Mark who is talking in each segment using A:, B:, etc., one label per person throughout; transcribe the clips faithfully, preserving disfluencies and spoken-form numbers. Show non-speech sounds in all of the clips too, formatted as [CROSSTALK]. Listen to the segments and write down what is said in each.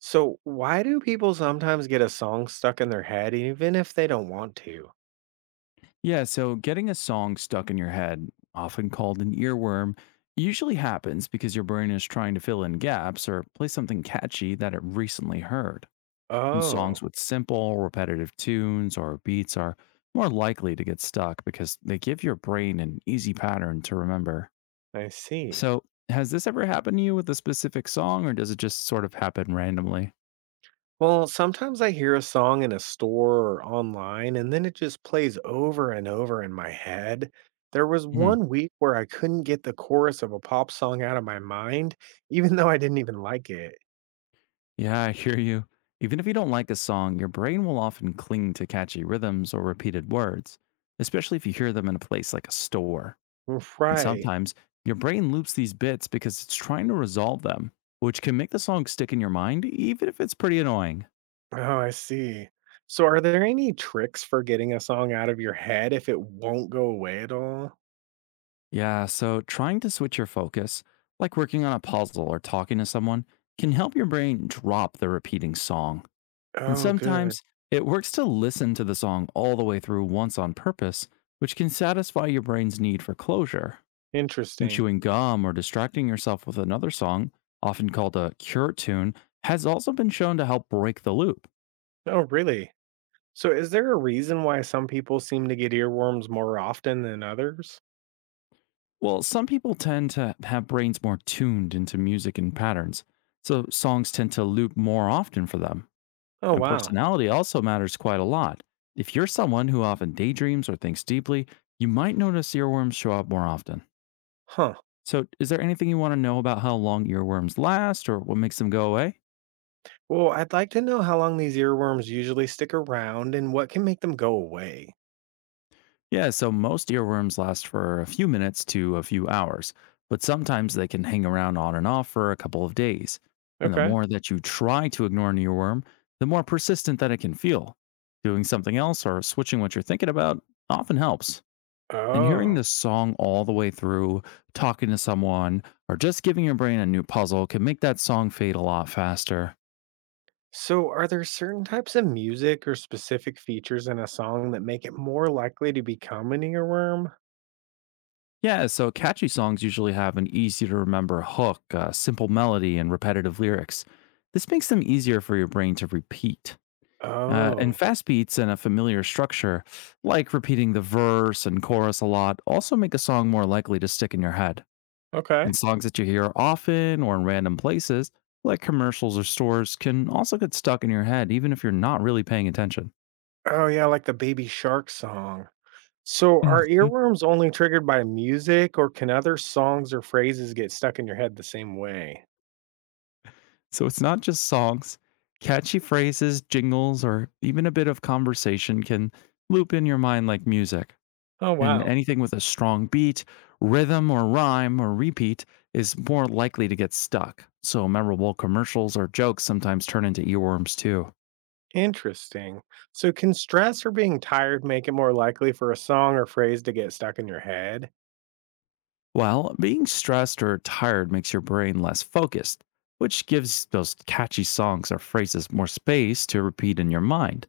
A: So, why do people sometimes get a song stuck in their head even if they don't want to?
B: Yeah, so getting a song stuck in your head, often called an earworm, usually happens because your brain is trying to fill in gaps or play something catchy that it recently heard. And
A: Oh,
B: songs with simple, repetitive tunes or beats are more likely to get stuck because they give your brain an easy pattern to remember.
A: I see.
B: So, has this ever happened to you with a specific song or does it just sort of happen randomly?
A: Well, sometimes I hear a song in a store or online and then it just plays over and over in my head. There was
B: Hmm.
A: one week where I couldn't get the chorus of a pop song out of my mind, even though I didn't even like it.
B: Yeah, I hear you. Even if you don't like a song, your brain will often cling to catchy rhythms or repeated words, especially if you hear them in a place like a store. And
A: Right.
B: sometimes your brain loops these bits because it's trying to resolve them, which can make the song stick in your mind, even if it's pretty annoying.
A: Oh, I see. So, are there any tricks for getting a song out of your head if it won't go away at all?
B: Yeah, so trying to switch your focus, like working on a puzzle or talking to someone, can help your brain drop the repeating song. And
A: Oh, good.
B: sometimes it works to listen to the song all the way through once on purpose, which can satisfy your brain's need for closure. And
A: Interesting.
B: chewing gum or distracting yourself with another song, often called a cure tune, has also been shown to help break the loop.
A: Oh, really? So is there a reason why some people seem to get earworms more often than others?
B: Well, some people tend to have brains more tuned into music and patterns, so songs tend to loop more often for them.
A: Oh,
B: And
A: wow.
B: personality also matters quite a lot. If you're someone who often daydreams or thinks deeply, you might notice earworms show up more often.
A: Huh.
B: So, is there anything you want to know about how long earworms last or what makes them go away?
A: Well, I'd like to know how long these earworms usually stick around and what can make them go away.
B: Yeah, so most earworms last for a few minutes to a few hours, but sometimes they can hang around on and off for a couple of days. And the
A: Okay.
B: more that you try to ignore an earworm, the more persistent that it can feel. Doing something else or switching what you're thinking about often helps. And hearing
A: Oh.
B: this song all the way through, talking to someone, or just giving your brain a new puzzle can make that song fade a lot faster.
A: So are there certain types of music or specific features in a song that make it more likely to become an earworm?
B: Yeah, so catchy songs usually have an easy to remember hook, a simple melody, and repetitive lyrics. This makes them easier for your brain to repeat. Uh, and
A: Oh.
B: fast beats and a familiar structure, like repeating the verse and chorus a lot, also make a song more likely to stick in your head.
A: Okay.
B: And songs that you hear often or in random places, like commercials or stores, can also get stuck in your head even if you're not really paying attention.
A: Oh, yeah, like the Baby Shark song. So, are earworms only triggered by music, or can other songs or phrases get stuck in your head the same way?
B: So it's not just songs. Catchy phrases, jingles, or even a bit of conversation can loop in your mind like music.
A: Oh,
B: And
A: wow.
B: anything with a strong beat, rhythm, or rhyme or repeat is more likely to get stuck. So memorable commercials or jokes sometimes turn into earworms too.
A: Interesting. So, can stress or being tired make it more likely for a song or phrase to get stuck in your head?
B: While being stressed or tired makes your brain less focused, which gives those catchy songs or phrases more space to repeat in your mind.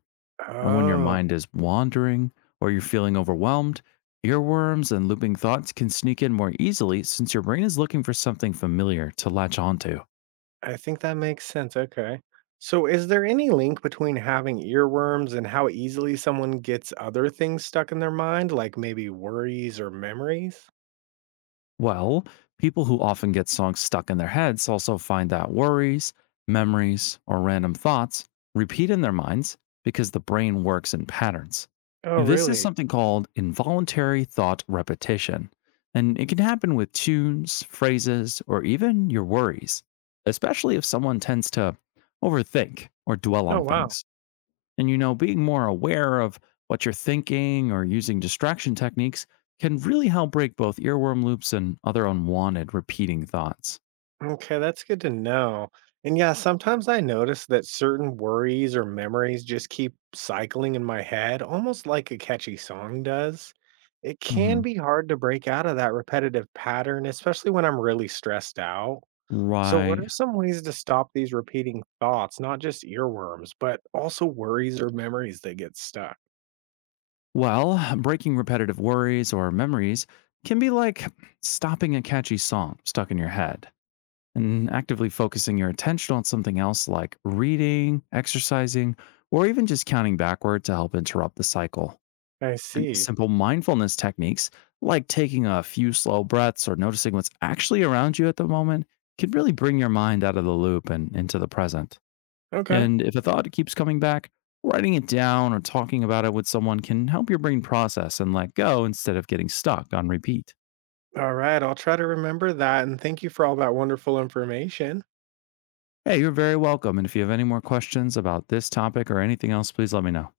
B: And when your
A: Oh,
B: mind is wandering or you're feeling overwhelmed, earworms and looping thoughts can sneak in more easily since your brain is looking for something familiar to latch onto.
A: I think that makes sense. Okay. So, is there any link between having earworms and how easily someone gets other things stuck in their mind, like maybe worries or memories?
B: Well, people who often get songs stuck in their heads also find that worries, memories, or random thoughts repeat in their minds because the brain works in patterns.
A: Oh,
B: This is
A: really?
B: something called involuntary thought repetition, and it can happen with tunes, phrases, or even your worries, especially if someone tends to overthink or dwell
A: Oh,
B: on
A: wow.
B: things. And, you know, being more aware of what you're thinking or using distraction techniques can really help break both earworm loops and other unwanted repeating thoughts.
A: Okay, that's good to know. And yeah, sometimes I notice that certain worries or memories just keep cycling in my head, almost like a catchy song does. It can
B: Hmm.
A: be hard to break out of that repetitive pattern, especially when I'm really stressed out. So, what
B: Right.
A: are some ways to stop these repeating thoughts, not just earworms, but also worries or memories that get stuck?
B: Well, [SIGHS] breaking repetitive worries or memories can be like stopping a catchy song stuck in your head and actively focusing your attention on something else like reading, exercising, or even just counting backward to help interrupt the cycle.
A: I
B: And
A: see.
B: simple mindfulness techniques, like taking a few slow breaths or noticing what's actually around you at the moment, can really bring your mind out of the loop and into the present.
A: Okay.
B: And if a thought keeps coming back, writing it down or talking about it with someone can help your brain process and let go instead of getting stuck on repeat.
A: All right. I'll try to remember that. And thank you for all that wonderful information.
B: Hey, you're very welcome. And if you have any more questions about this topic or anything else, please let me know.